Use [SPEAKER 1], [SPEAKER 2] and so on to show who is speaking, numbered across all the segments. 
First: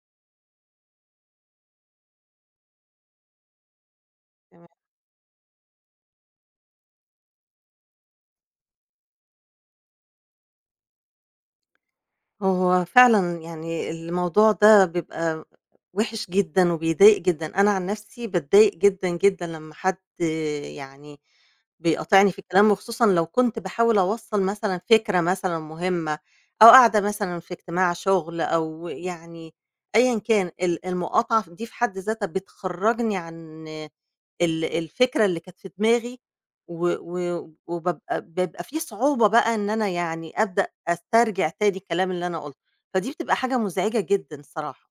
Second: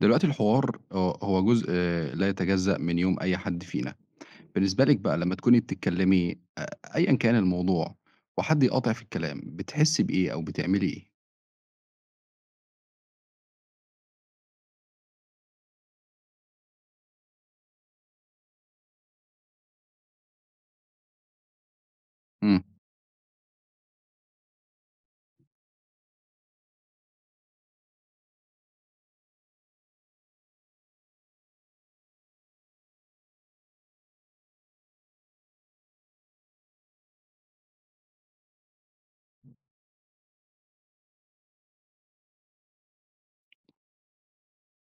[SPEAKER 1] دلوقتي الحوار هو جزء لا يتجزأ من يوم أي حد فينا،
[SPEAKER 2] تمام.
[SPEAKER 1] بالنسبة لِك بقى لمّا تكوني بتتكلمي أيًا كان الموضوع وحد يقاطع في الكلام، بتحسي بإيه أو بتعملي إيه؟
[SPEAKER 2] هو فعلًا يعني الموضوع ده بيبقى وِحِش جدًا وبيضايق جدًا، أنا عن نَفْسي باتضايق جدًا، جدًا لمّا حد يعني بيقاطعني في
[SPEAKER 1] إمم،
[SPEAKER 2] الكلام، وخصوصًا لو كنت باحاول أوصّل مثلًا فكرة مثلًا مهمة، أو قاعدة مثلًا في اجتماع شُغل أو يعني أيًا كان، المقاطعة دي في حد ذاتها بتخرّجني عن الفكرة اللي كانت في دماغي، و و وبابقى بيبقى في صعوبة بقى إن أنا يعني أبدأ أسترجع تاني الكلام اللي أنا قُلته، فدي بتبقى حاجة مزعجة جدًا الصراحة.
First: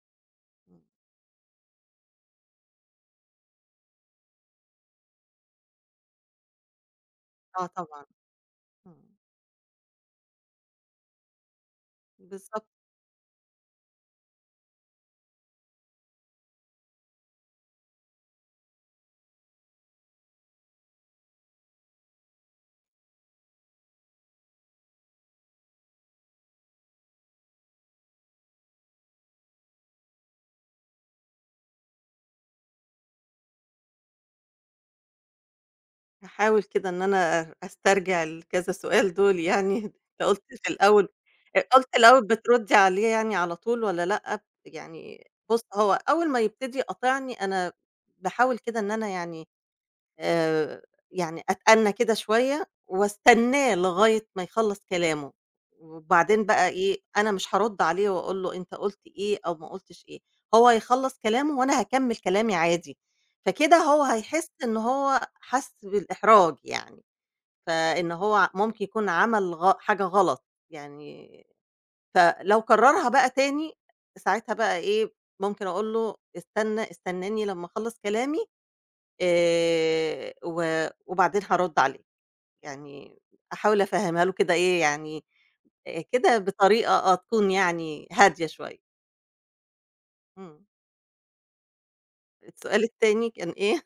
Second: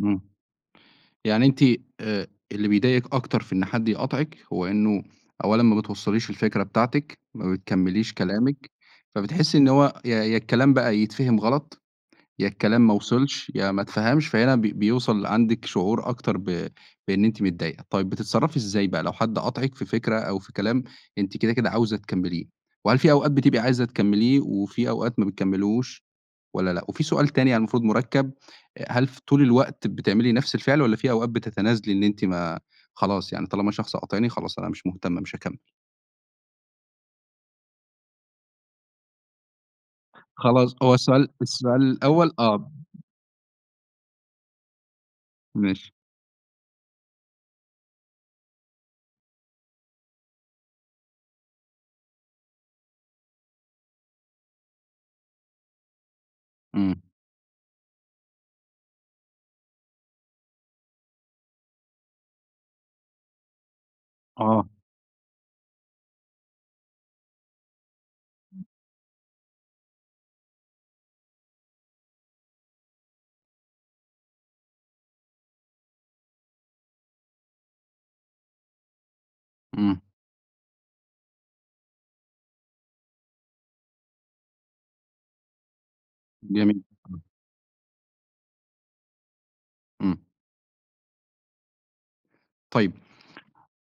[SPEAKER 1] إمم،
[SPEAKER 2] إمم.
[SPEAKER 1] يعني أنتِ اللي بيضايقِك أكتر في إن حد يقاطعِك هو إنه أولًا ما بتوصّليش الفكرة بتاعتِك، ما
[SPEAKER 2] آه طبعًا.
[SPEAKER 1] بتكمّليش كلامِك،
[SPEAKER 2] إمم.
[SPEAKER 1] فبتحسي إن هو يا الكلام بقى يتفهم غلط يا
[SPEAKER 2] بالضبط.
[SPEAKER 1] الكلام ما وصلش، يا ما اتفهمش، فهنا بيوصل عندِك شعور أكتر بإن أنتِ متضايقة. طيب بتتصرّفي إزاي بقى لو حد قاطعِك في فكرة أو في كلام أنتِ كده عاوزة تكمّليه؟ وهل في أوقات بتبقي عايزة تكمّليه وفي أوقات ما بتكمّليهوش والّا لأ؟ وفي سؤال تاني المفروض مُركّب، هل ف طول الوقت بتعملي نفس الفعل والّا في أوقات بتتنازلي إن أنتِ ما خلاص يعني طالما شخص قاطعني خلاص أنا مش مهتمة، مش هاكمّل؟
[SPEAKER 2] هاحاول كده إن أنا أسترجع الكذا سؤال دول يعني أنت قُلت في
[SPEAKER 1] خلاص هو
[SPEAKER 2] الأول،
[SPEAKER 1] السؤال السؤال
[SPEAKER 2] قُلت الأول
[SPEAKER 1] الأول آه،
[SPEAKER 2] بتردّي عليه يعني على طول والّا لأ؟ يعني بُص،
[SPEAKER 1] ماشي.
[SPEAKER 2] هو أول ما يبتدي يقاطعني أنا باحاول كده إن أنا يعني آآ يعني أتأنّى كده شوية واستناه لغاية ما يخلّص كلامه، وبعدين بقى إيه،
[SPEAKER 1] إمم.
[SPEAKER 2] أنا مش هارُدّ عليه وأقول له أنت قُلت إيه أو ما قُلتش إيه، هو هيخلّص كلامه وأنا هاكمّل كلامي عادي، فكده هو هيحس
[SPEAKER 1] آه.
[SPEAKER 2] إن هو حَس بالإحراج يعني، فإن هو ممكن يكون عمل حاجة غلط يعني، فلو كرّرها بقى تاني ساعتها بقى إيه، ممكن أقول له استنى استناني لمّا أخلّص كلامي،
[SPEAKER 1] إمم.
[SPEAKER 2] و وبعدين هارُد عليه، يعني أحاول أفهّمها له كده إيه يعني كده
[SPEAKER 1] جميل.
[SPEAKER 2] بطريقة تكون يعني هادية شوية.
[SPEAKER 1] إمم.
[SPEAKER 2] إمم. السؤال
[SPEAKER 1] طيب
[SPEAKER 2] التاني كان إيه؟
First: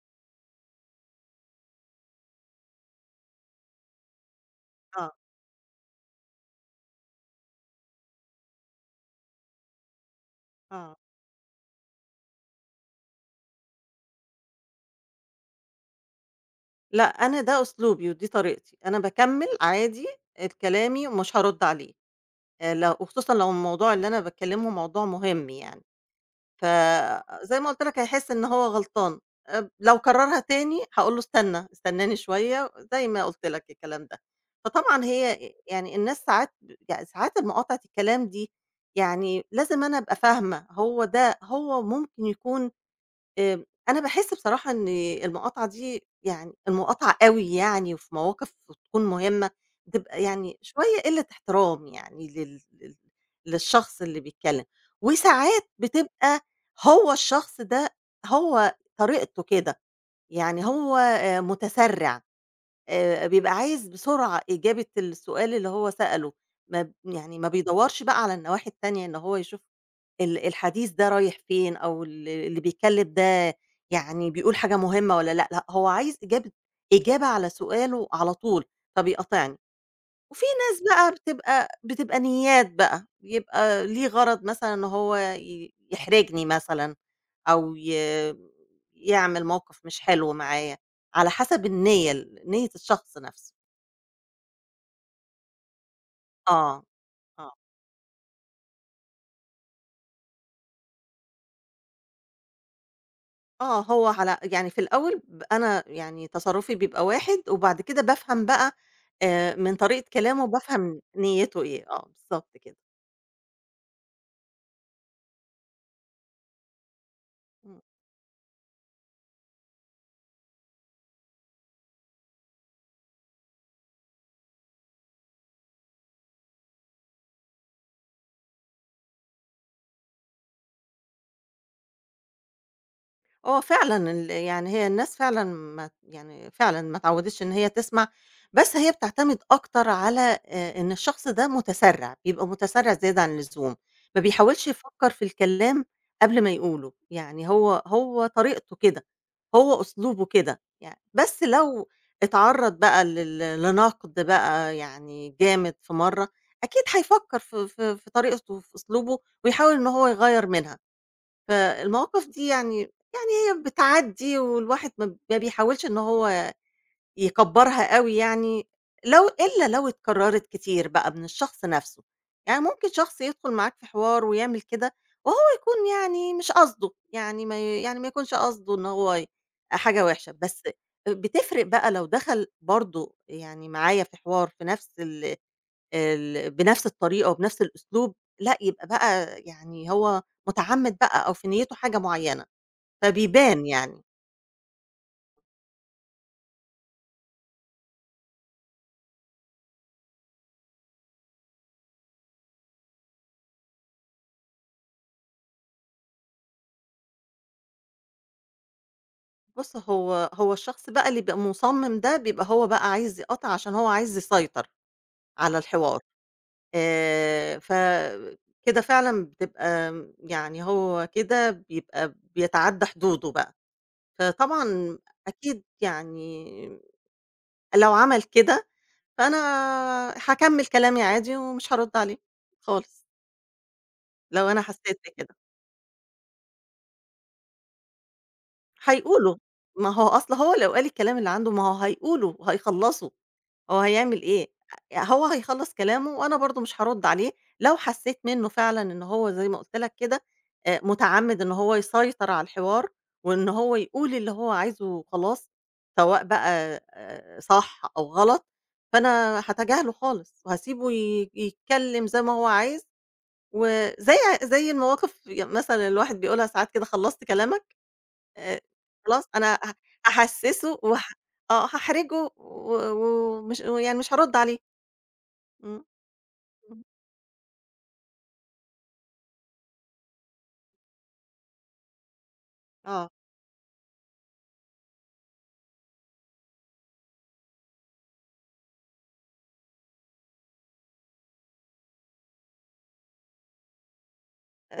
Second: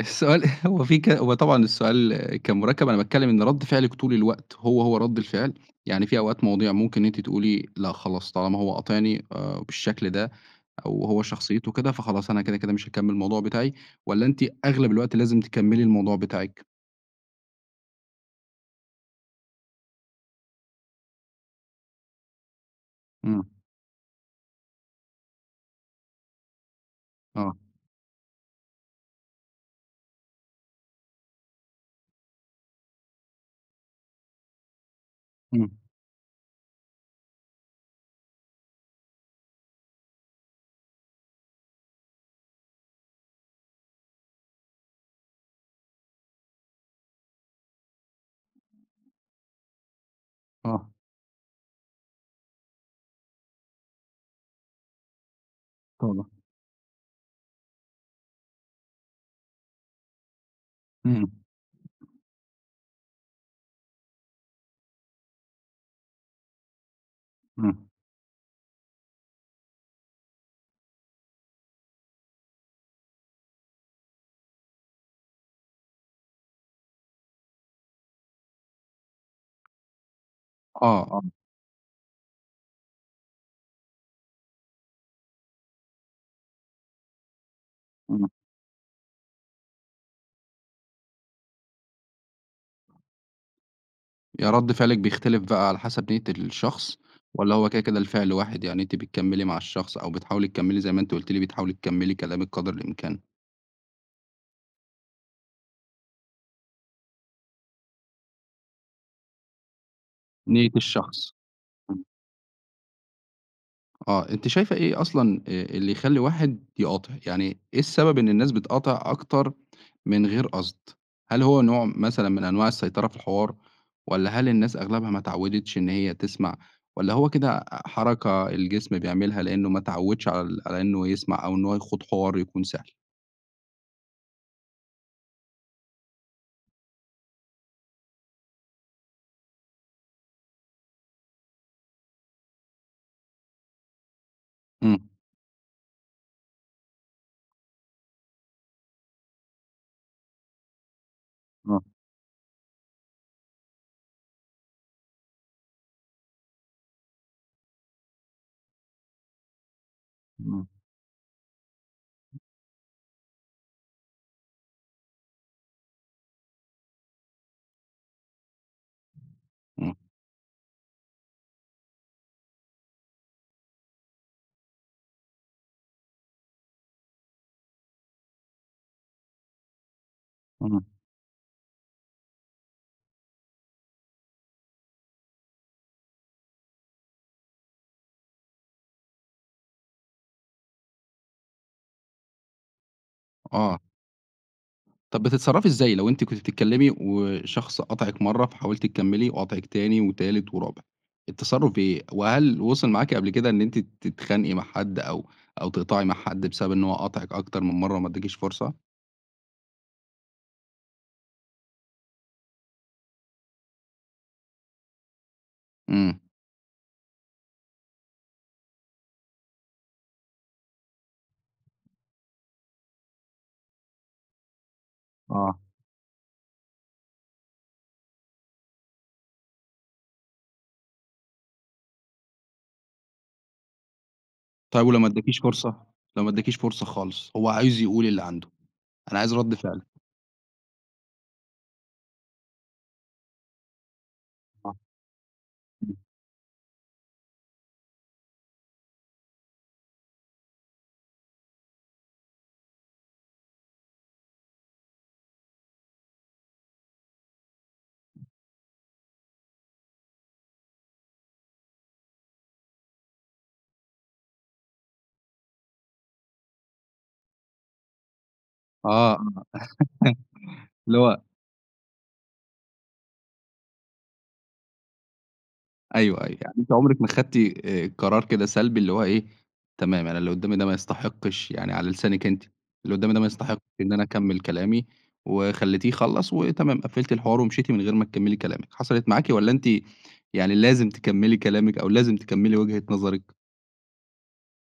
[SPEAKER 1] السؤال هو في ك هو طبعًا السؤال كان مُركّب، أنا باتكلّم إن رَد فعلِك طول الوقت هو
[SPEAKER 2] آه،
[SPEAKER 1] رَد الفعل، يعني في أوقات مواضيع ممكن أنتِ تقولي لأ خلاص طالما هو قاطعني بالشكل ده
[SPEAKER 2] آه.
[SPEAKER 1] أو هو شخصيته كده، فخلاص أنا كده مش هاكمّل الموضوع بتاعي، والّا أنتِ أغلب الوقت لازم تكمّلي الموضوع بتاعِك؟
[SPEAKER 2] لأ، أنا ده أسلوبي ودي طريقتي، أنا باكمّل عادي كلامي ومش هارُد عليه، لو وخصوصًا
[SPEAKER 1] إمم،
[SPEAKER 2] لو الموضوع اللي أنا باتكلّمه موضوع مهم يعني.
[SPEAKER 1] آه،
[SPEAKER 2] فزي ما قُلت لك هيحس إن هو غلطان، لو كررها تاني هاقول له استنى، استناني شوية زي ما قُلت لك الكلام ده. فطبعًا هي
[SPEAKER 1] إمم،
[SPEAKER 2] يعني الناس ساعات المقاطعة الكلام دي يعني لازم أنا أبقى فاهمة هو ده هو ممكن يكون، أنا باحس بصراحة إن المقاطعة دي يعني المقاطعة أوي يعني وفي مواقف تكون مهمة، بتبقى يعني
[SPEAKER 1] آه،
[SPEAKER 2] شوية قِلّة احترام يعني لل لل للشخص اللي بيتكلّم، وساعات
[SPEAKER 1] طبعًا،
[SPEAKER 2] بتبقى هو الشخص ده هو طريقته كده، يعني هو
[SPEAKER 1] إمم،
[SPEAKER 2] متسرّع، بيبقى عايز بسرعة إجابة السؤال اللي هو سأله، ما ب يعني ما
[SPEAKER 1] إمم،
[SPEAKER 2] بيدوّرش بقى على النواحي التانية إن هو يشوف الحديث ده رايح فين، أو اللي بيتكلم ده يعني بيقول حاجة مهمة والّا لأ، لأ هو عايز إجابة على سؤاله على طول، فبيقاطعني. وفي ناس
[SPEAKER 1] آه،
[SPEAKER 2] بقى
[SPEAKER 1] آه،
[SPEAKER 2] بتبقى نيّات بقى، بيبقى ليه غرض مثلًا إن هو يحرجني مثلًا، أو
[SPEAKER 1] إمم.
[SPEAKER 2] يعمل موقف مش حلو معايا، على حسب النيّة نيّة الشخص نفسه.
[SPEAKER 1] يا رد فعلِك بيختلف بقى على حسب نية
[SPEAKER 2] آه،
[SPEAKER 1] الشخص،
[SPEAKER 2] آه.
[SPEAKER 1] والّا هو كده الفعل واحد؟ يعني أنتِ بتكمّلي مع الشخص أو بتحاولي تكمّلي زي ما أنتِ قُلتِ لي بتحاولي تكمّلي كلامِك قدر الإمكان،
[SPEAKER 2] آه، هو على يعني في الأول أنا يعني تصرُّفي بيبقى واحد، وبعد كده بافهم بقى من طريقة كلامه
[SPEAKER 1] نية
[SPEAKER 2] بافهم
[SPEAKER 1] الشخص.
[SPEAKER 2] نيّته إيه،
[SPEAKER 1] إمم.
[SPEAKER 2] آه بالضبط كده.
[SPEAKER 1] آه، أنتِ شايفة إيه أصلًا اللي يخلّي واحد يقاطع؟ يعني إيه
[SPEAKER 2] إمم.
[SPEAKER 1] السبب إن الناس بتقاطع أكتر من غير قصد؟ هل هو نوع مثلًا من أنواع السيطرة في الحوار، والّا هل الناس أغلبها ما اتعوّدتش إن هي تسمع، والّا هو كده حركة الجسم بيعملها لإنه ما اتعوّدش على ال على إنه يسمع أو إن هو يخوض حوار يكون سهل؟
[SPEAKER 2] هو فعلًا يعني هي الناس فعلًا ما يعني فعلًا ما اتعوّدتش إن هي تسمع، بس هي بتعتمد أكتر على إن الشخص ده متسرّع، بيبقى متسرّع زيادة عن اللزوم، ما بيحاولش
[SPEAKER 1] إمم،
[SPEAKER 2] يفكّر في الكلام قبل ما يقوله، يعني هو طريقته كده، هو أسلوبه كده يعني، بس
[SPEAKER 1] آه،
[SPEAKER 2] لو اتعرّض بقى لنقد بقى يعني جامد في مرّة، أكيد هيفكّر في طريقته وفي أسلوبه ويحاول إن هو يغيّر
[SPEAKER 1] إمم،
[SPEAKER 2] منها، فالمواقف دي يعني هي بتعدّي، والواحد ما بيحاولش إن هو يكبّرها أوي يعني، إلا لو
[SPEAKER 1] إمم،
[SPEAKER 2] اتكرّرت كتير بقى من الشخص نَفْسه، يعني ممكن شخص يدخُل معاك في حوار ويعمل كده وهو يكون يعني مش قصده، يعني ما ي يعني ما يكونش قصده إن هو حاجة وِحشة، بس
[SPEAKER 1] إمم،
[SPEAKER 2] بتفرق بقى لو دخل برضه يعني معايا في حوار في نَفْس ال ال بنَفْس الطريقة وبنَفْس الأسلوب، لأ يبقى بقى يعني هو مُتعمِّد بقى أو في نيّته حاجة معيّنة، فبيبان
[SPEAKER 1] آه،
[SPEAKER 2] يعني.
[SPEAKER 1] طب بتتصرّفي إزاي لو أنتِ كنتِ بتتكلّمي وشخص قاطعِك مرّة فحاولتِ تكمّلي وقاطعِك تاني وتالت ورابع، التصرُّف إيه؟ وهل وصل معاكِ قبل كده إن أنتِ تتخانقي مع حد أو أو تقطعي مع حد بسبب إن هو قاطعِك أكتر من مرّة وما ادّاكيش فرصة؟
[SPEAKER 2] بُص، هو الشخص بقى اللي بيبقى مُصمِّم ده، بيبقى هو بقى عايز يقاطع عشان هو عايز يسيطر على الحوار،
[SPEAKER 1] إمم،
[SPEAKER 2] فكده فعلًا بتبقى يعني هو كده بيتعدّى حدوده بقى، فطبعًا
[SPEAKER 1] آه،
[SPEAKER 2] أكيد يعني لو عمل كده، فأنا هاكمّل كلامي عادي ومش هارُدّ عليه خالص، لو أنا
[SPEAKER 1] طيب
[SPEAKER 2] حسّيت
[SPEAKER 1] ولو ما
[SPEAKER 2] بكده،
[SPEAKER 1] ادّاكيش فرصة؟ لو ما ادّاكيش فرصة خالص، هو عايز يقول اللي عنده، أنا عايز
[SPEAKER 2] هيقولوا،
[SPEAKER 1] رَد فعل.
[SPEAKER 2] ما هو أصل هو لو قال الكلام اللي عنده، ما هو هيقولوا وهيخلّصوا. هو هيعمل إيه؟
[SPEAKER 1] آه،
[SPEAKER 2] هو هيخلّص
[SPEAKER 1] إمم،
[SPEAKER 2] كلامه وأنا برضه مش هارُد عليه، لو حسّيت منّه فعلًا إن هو زي ما قُلت لك كده مُتعمِّد إن هو يسيطر على الحوار وإن هو يقول اللي هو عايزه وخلاص، سواء بقى صح أو غلط، فأنا هاتجاهله خالص وهاسيبه يتكلّم زي ما هو عايز، وزي زي المواقف مثلًا الواحد بيقولها ساعات كده خلّصت كلامك؟ آآ
[SPEAKER 1] آه،
[SPEAKER 2] خلاص أنا
[SPEAKER 1] آه،
[SPEAKER 2] هاحسّسه
[SPEAKER 1] اللي هو
[SPEAKER 2] آه، هاحرجه و ومش ويعني مش هارُد عليه. إمم،
[SPEAKER 1] أيوه، أيوه. يعني أنتِ
[SPEAKER 2] إمم،
[SPEAKER 1] عمرِك ما خدتِ قرار كده سلبي اللي هو إيه، تمام أنا اللي قدّامي ده ما يستحقش يعني على لسانِك أنتِ، اللي
[SPEAKER 2] آه.
[SPEAKER 1] قدّامي ده ما يستحقش إن أنا أكمّل كلامي وخلّيتيه يخلّص وتمام، قفّلتِ الحوار ومشيتِ من غير ما تكمّلي كلامِك، حصلت معاكِ والّا أنتِ يعني لازم تكمّلي كلامِك أو لازم تكمّلي وجهة نظرِك؟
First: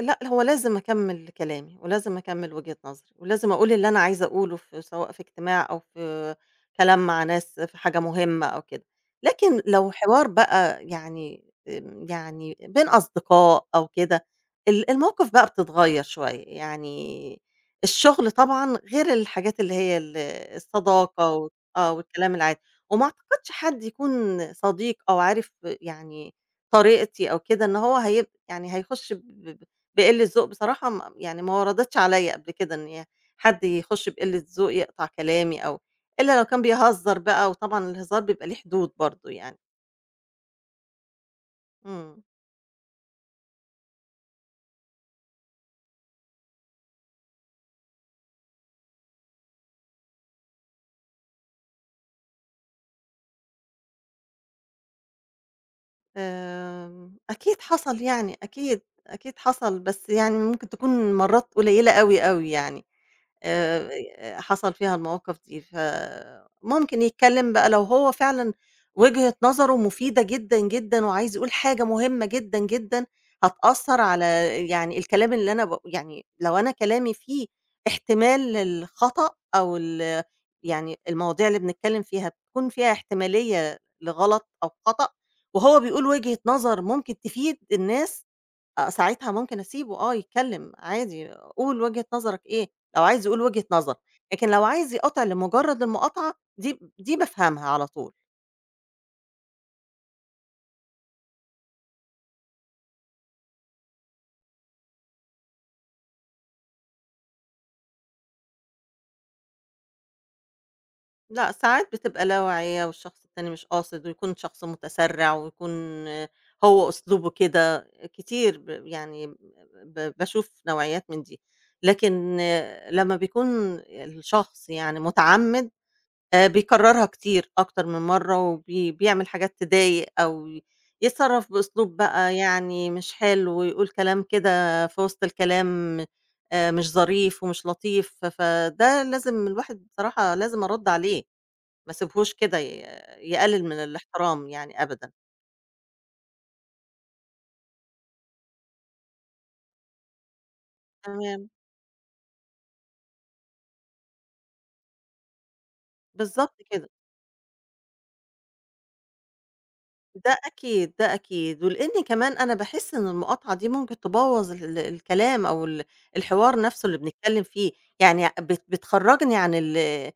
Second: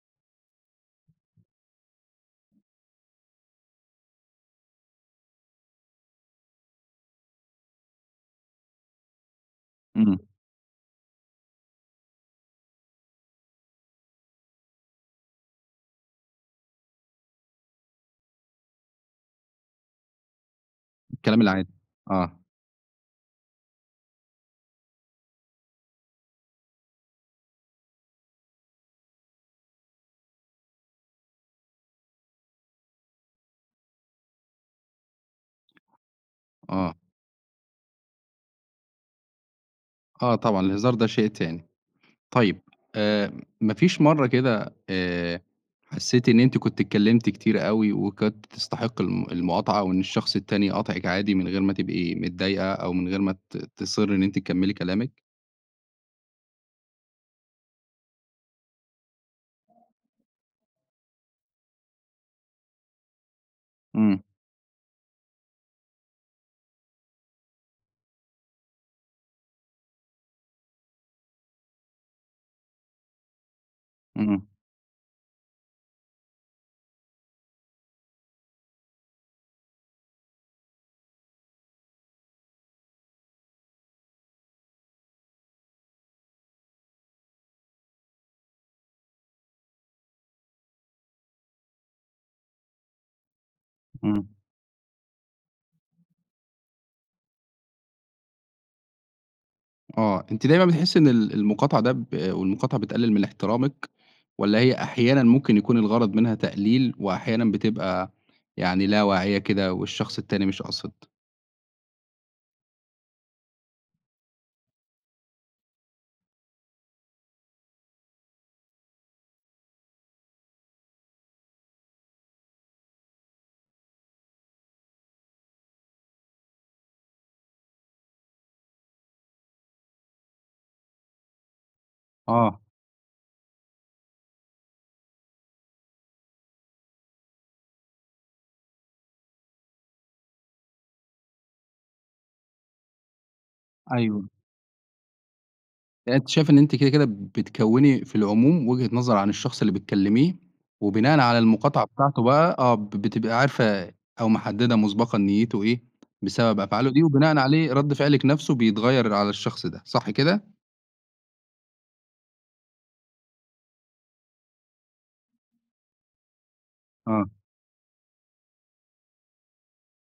[SPEAKER 2] لأ، هو لازم أكمّل كلامي، ولازم أكمّل وجهة نظري، ولازم أقول اللي أنا عايزة أقوله في سواء في اجتماع أو في كلام مع ناس في حاجة مهمة أو كده، لكن لو
[SPEAKER 1] إمم.
[SPEAKER 2] حوار بقى يعني يعني بين أصدقاء أو كده، المواقف بقى بتتغيّر شوية، يعني الشغل طبعًا غير الحاجات اللي هي الصداقة
[SPEAKER 1] الكلام العادي.
[SPEAKER 2] آه، والكلام
[SPEAKER 1] آه،
[SPEAKER 2] العادي، وما أعتقدش حد يكون صديق أو عارف يعني طريقتي أو كده إن هو يعني هيخش بقِلّة ذوق بصراحة، يعني ما وردتش عليّا قبل كده إن حد يخُش بقِلّة ذوق يقطع كلامي، أو إلا لو كان
[SPEAKER 1] آه.
[SPEAKER 2] بيهزّر بقى وطبعًا الهزار بيبقى ليه حدود برضه يعني.
[SPEAKER 1] آه طبعًا، الهزار ده شيء تاني.
[SPEAKER 2] إمم.
[SPEAKER 1] طيب آآ ما فيش مرّة كده حسّيتِ إن أنتِ كنتِ اتكلّمتِ كتير أوي وكانت تستحق الم المقاطعة وإن الشخص التاني قاطعِك عادي من غير ما تبقي متضايقة أو من غير ما ت تصرّي إن أنتِ تكمّلي كلامِك؟
[SPEAKER 2] أكيد حصل يعني، أكيد، أكيد حصل، بس يعني ممكن تكون مرّات قليّلة أوي، أوي يعني.
[SPEAKER 1] إمم،
[SPEAKER 2] حصل فيها المواقف دي، فممكن يتكلم بقى لو هو فعلًا وجهة نظره مفيدة جدًا، جدًا وعايز يقول حاجة مهمة جدًا، جدًا هتأثّر على
[SPEAKER 1] إمم،
[SPEAKER 2] يعني الكلام اللي أنا يعني لو أنا كلامي فيه احتمال للخطأ أو يعني المواضيع اللي بنتكلم فيها بتكون فيها احتمالية لغلط أو خطأ، وهو بيقول وجهة نظر ممكن تفيد الناس، آه، ساعتها ممكن أسيبه يتكلّم عادي، قُل وجهة نظرك إيه، لو عايز يقول وجهة نظر،
[SPEAKER 1] إمم.
[SPEAKER 2] لكن لو عايز يقاطع لمجرّد المقاطعة دي بافهمها على طول.
[SPEAKER 1] آه. أنتِ دايمًا بتحسّي إن ال المقاطعة ده ب والمقاطعة بتقلِّل من احترامِك والّا هي أحيانًا ممكن يكون الغرض منها تقليل وأحيانًا بتبقى يعني لا واعية كده والشخص التاني مش قاصد؟
[SPEAKER 2] لأ، ساعات بتبقى لا واعية والشخص التاني مش قاصد، ويكون شخص متسرّع ويكون آه، هو أسلوبه كده، كتير يعني باشوف نوعيات من دي. لكن آه، لمّا بيكون الشخص يعني متعمِّد بيكرّرها كتير أكتر من مرّة، بيعمل حاجات تضايق، أو يتصرّف بأسلوب بقى
[SPEAKER 1] آه.
[SPEAKER 2] يعني مش حلو، ويقول كلام كده في وسط الكلام مش ظريف ومش لطيف، فده لازم الواحد بصراحة لازم أرُد عليه، ما اسيبهوش كده يقلل من
[SPEAKER 1] أيوه.
[SPEAKER 2] الاحترام يعني أبدًا.
[SPEAKER 1] يعني أنتِ شايفة إن أنتِ كده بتكوّني في العموم وجهة نظر عن الشخص اللي بتكلميه، وبناءً على
[SPEAKER 2] تمام،
[SPEAKER 1] المقاطعة بتاعته بقى آه، ب بتبقى عارفة أو محددة مسبقًا نيته إيه بسبب
[SPEAKER 2] بالضبط كده.
[SPEAKER 1] أفعاله دي، وبناءً عليه رد فعلِك نفسه بيتغيّر على الشخص ده، صح
[SPEAKER 2] ده
[SPEAKER 1] كده؟
[SPEAKER 2] أكيد، ده أكيد، ولإن كمان أنا باحس إن المقاطعة دي ممكن تبوّظ الكلام أو الحوار نفسه اللي
[SPEAKER 1] آه،
[SPEAKER 2] بنتكلم فيه، يعني بتخرّجني عن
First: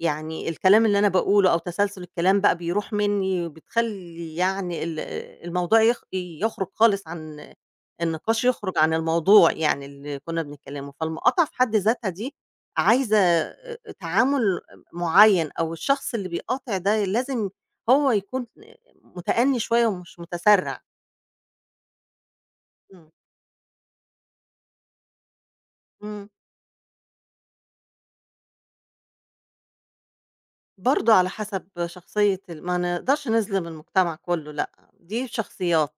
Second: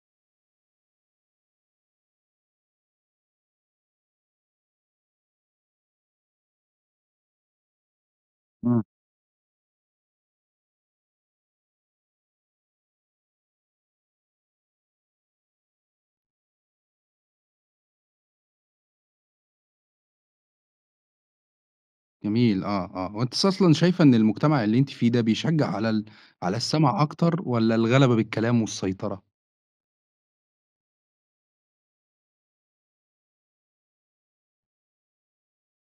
[SPEAKER 2] يعني الكلام اللي أنا باقوله، أو تسلسل الكلام بقى بيروح منّي، وبتخلّي يعني الموضوع يخرج خالص عن النقاش، يخرج
[SPEAKER 1] إمم،
[SPEAKER 2] عن الموضوع يعني اللي كنا بنتكلمه، فالمقاطعة في حد ذاتها دي عايزة تعامل معيّن، أو الشخص اللي بيقاطع ده لازم هو يكون متأنّي شوية ومش متسرّع.
[SPEAKER 1] جميل آه، آه،
[SPEAKER 2] إمم.
[SPEAKER 1] هو أنتِ أصلًا شايفة إن المجتمع اللي أنتِ فيه ده بيشجع على ال
[SPEAKER 2] إمم.
[SPEAKER 1] على السمع أكتر والّا الغلبة بالكلام والسيطرة؟
[SPEAKER 2] برضه على حسب شخصية ما نقدرش نظلم المجتمع كُلّه، لأ، دي شخصيات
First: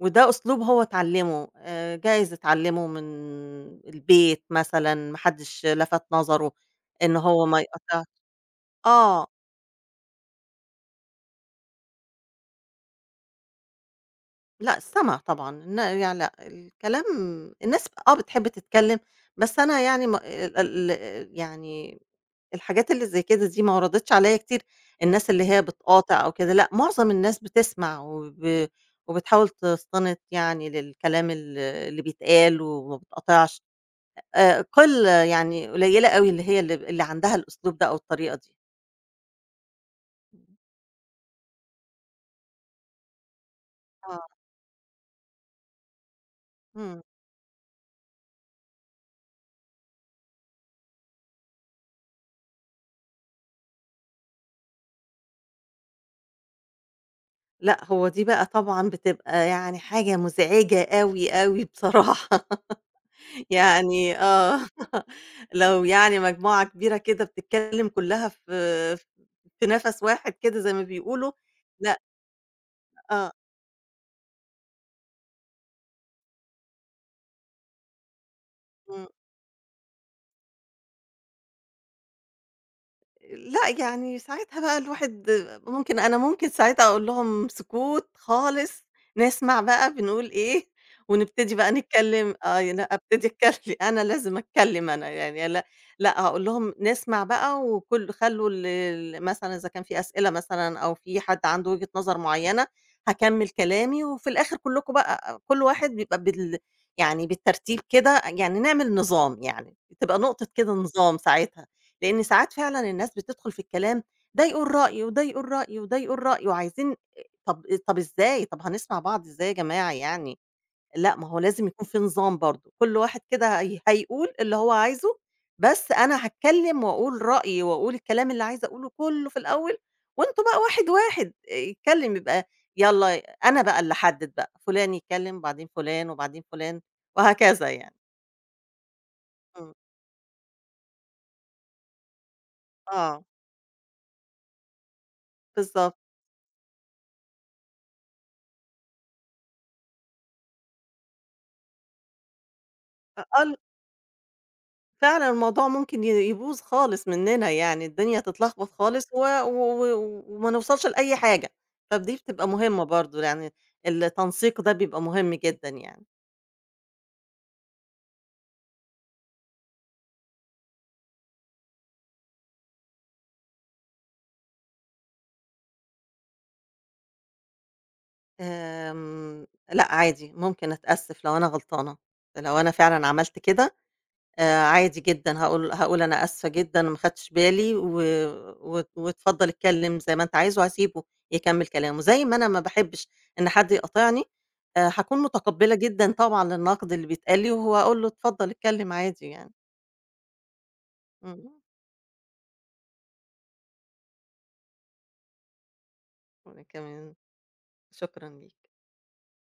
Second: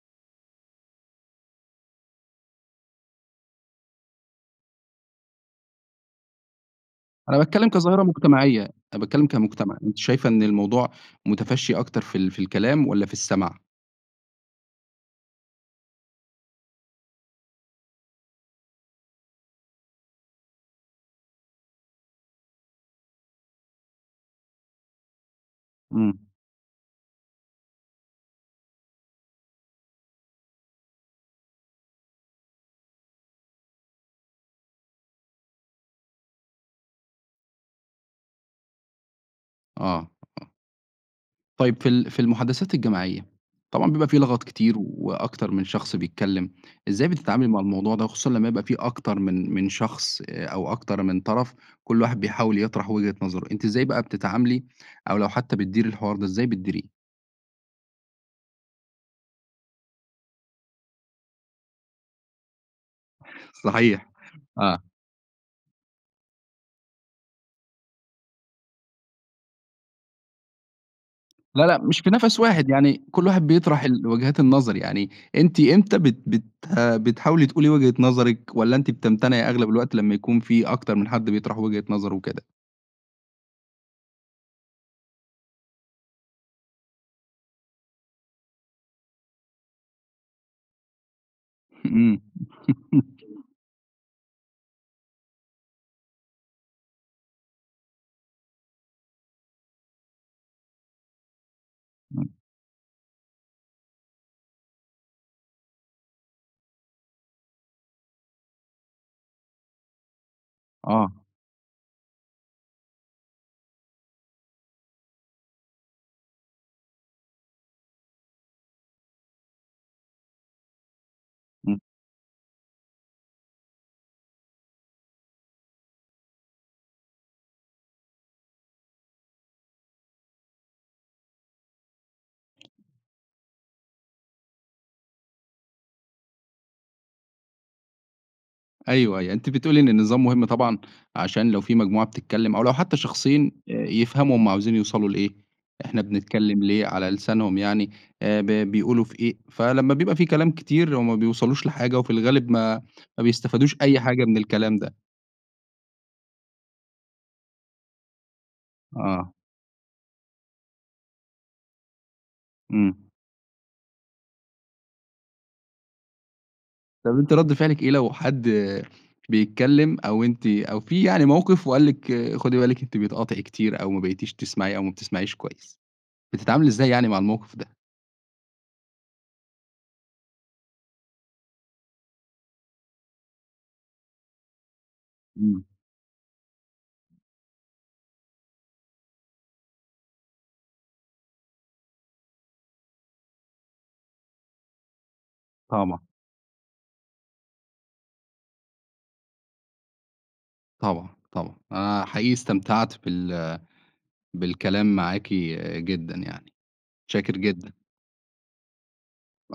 [SPEAKER 2] وده أسلوب هو اتعلّمه، جايز اتعلّمه من البيت مثلًا، ما حدّش لَفَت نظره إن
[SPEAKER 1] أنا
[SPEAKER 2] هو ما
[SPEAKER 1] باتكلم كظاهرة
[SPEAKER 2] يقطع.
[SPEAKER 1] مجتمعية، أنا باتكلم
[SPEAKER 2] آه.
[SPEAKER 1] كمجتمع، أنتِ شايفة إن الموضوع متفشي أكتر في ال في الكلام والّا في السمع؟
[SPEAKER 2] لأ السَمَع طبعًا، إن يعني لأ، الكلام، الناس بتحب تتكلّم، بس أنا يعني ما ال ال يعني الحاجات اللي زي كده دي ما وردتش عليَّ كتير، الناس اللي هي
[SPEAKER 1] إمم.
[SPEAKER 2] بتقاطع أو كده، لأ معظم الناس بتسمع، وبتحاول تستند يعني للكلام اللي بيتقال وما بتقاطعش، قلة يعني قليلة أوي اللي هي اللي عندها الأسلوب ده أو الطريقة دي.
[SPEAKER 1] آه. طيب في ال في المحادثات الجماعية، طبعًا بيبقى في
[SPEAKER 2] آه،
[SPEAKER 1] لغط كتير وأكتر من شخص بيتكلّم،
[SPEAKER 2] إمم.
[SPEAKER 1] إزاي بتتعاملي مع الموضوع ده خصوصًا لمّا يبقى في أكتر من شخص أو أكتر من طرف كل واحد بيحاول يطرح وجهة نظره، أنتِ إزاي بقى بتتعاملي أو لو حتى بتديري الحوار ده إزاي بتديريه؟
[SPEAKER 2] لأ هو دي بقى طبعًا بتبقى يعني حاجة مزعجة أوي، أوي بصراحة.
[SPEAKER 1] صحيح،
[SPEAKER 2] يعني آه،
[SPEAKER 1] آه.
[SPEAKER 2] لو يعني مجموعة كبيرة كده بتتكلّم كُلّها في نَفَس واحد كده زي ما بيقولوا،
[SPEAKER 1] لا، لأ
[SPEAKER 2] لأ.
[SPEAKER 1] مش في نَفَس واحد، يعني كل
[SPEAKER 2] آه،
[SPEAKER 1] واحد بيطرح ال وجهات النظر، يعني أنتِ إمتى بت بت آه، بتحاولي تقولي وجهة نظرِك والّا أنتِ
[SPEAKER 2] إمم.
[SPEAKER 1] بتمتنعي أغلب الوقت لمّا يكون في أكتر من حد بيطرح وجهة نظره وكده؟
[SPEAKER 2] لأ، يعني ساعتها بقى الواحد ممكن ساعتها أقول لهم سكوت خالص، نسمع بقى بنقول إيه، ونبتدي بقى
[SPEAKER 1] إمم.
[SPEAKER 2] نتكلم، لأ أبتدي أتكلم أنا لازم أتكلم أنا يعني لأ. لأ، هاقول لهم نسمع بقى، خلّوا ال ال مثلًا إذا كان في أسئلة مثلًا أو في حد عنده وجهة نظر معيّنة، هاكمّل كلامي، وفي الآخر كلّكم بقى كل واحد بيبقى يعني بالترتيب كده يعني نعمل نظام يعني، بتبقى نقطة كده
[SPEAKER 1] آه.
[SPEAKER 2] نظام ساعتها. لإن ساعات فعلًا الناس بتدخل في الكلام، ده يقول رأيه، وده يقول رأيه، وده يقول رأيه، وعايزين، طب إزاي؟ طب هنسمع بعض إزاي يا جماعة يعني؟ لأ، ما هو لازم
[SPEAKER 1] إمم.
[SPEAKER 2] يكون في نظام برضه، كل واحد كده هيقول اللي هو عايزه، بس أنا هاتكلم وأقول رأيي، وأقول الكلام اللي عايزة أقوله كله في الأول، وأنتم بقى واحد، واحد يتكلم يبقى يالّا، أنا بقى اللي أحدد بقى، فلان يتكلم، وبعدين فلان، وبعدين فلان، وهكذا يعني.
[SPEAKER 1] أيوه، أيوه. أنتِ
[SPEAKER 2] إمم،
[SPEAKER 1] بتقولي إن النظام مهم طبعًا عشان لو في مجموعة بتتكلّم أو لو حتّى
[SPEAKER 2] آه،
[SPEAKER 1] شخصين يفهموا هم عاوزين يوصلوا لإيه،
[SPEAKER 2] بالضبط.
[SPEAKER 1] إحنا بنتكلّم ليه، على لسانهم يعني ب بيقولوا في إيه، فلمّا بيبقى في كلام كتير هم ما بيوصلوش لحاجة وفي الغالب ما
[SPEAKER 2] آه،
[SPEAKER 1] ما بيستفادوش أي حاجة من الكلام ده.
[SPEAKER 2] فعلًا الموضوع ممكن يبوظ خالص مننا يعني، الدنيا تتلخبط خالص و
[SPEAKER 1] آه.
[SPEAKER 2] و و وما نوصلش لأي حاجة، فدي بتبقى مهمة
[SPEAKER 1] إمم.
[SPEAKER 2] برضه يعني التنسيق ده بيبقى مهم جدًا يعني.
[SPEAKER 1] طب أنتِ رَد فعلِك إيه لو حد بيتكلّم أو أنتِ أو في يعني موقف وقال لِك خُدي بالِك أنتِ بتقاطعي كتير أو ما بقيتيش تسمعي أو ما بتسمعيش كويس؟ بتتعاملي إزاي يعني مع الموقف ده؟
[SPEAKER 2] آمم، لأ عادي ممكن أتأسف لو أنا غلطانة، لو أنا فعلًا عملت كده عادي جدًا،
[SPEAKER 1] إمم،
[SPEAKER 2] هاقول أنا آسفة جدًا ما خدتش بالي، و وات واتفضل اتكلم زي ما أنت عايز، وهاسيبه يكمّل كلامه، زي ما أنا ما باحبش إن حد يقاطعني، هاكون متقبّلة
[SPEAKER 1] طبعًا.
[SPEAKER 2] جدًا طبعًا للنقد اللي بيتقال لي، وهاقول له اتفضل اتكلم عادي يعني.
[SPEAKER 1] طبعًا، طبعًا.
[SPEAKER 2] إمم،
[SPEAKER 1] أنا حقيقي استمتعت بال بالكلام معاكِ جدًا يعني،
[SPEAKER 2] وأنا كمان
[SPEAKER 1] متشكر جدًا.
[SPEAKER 2] شكرًا ليك.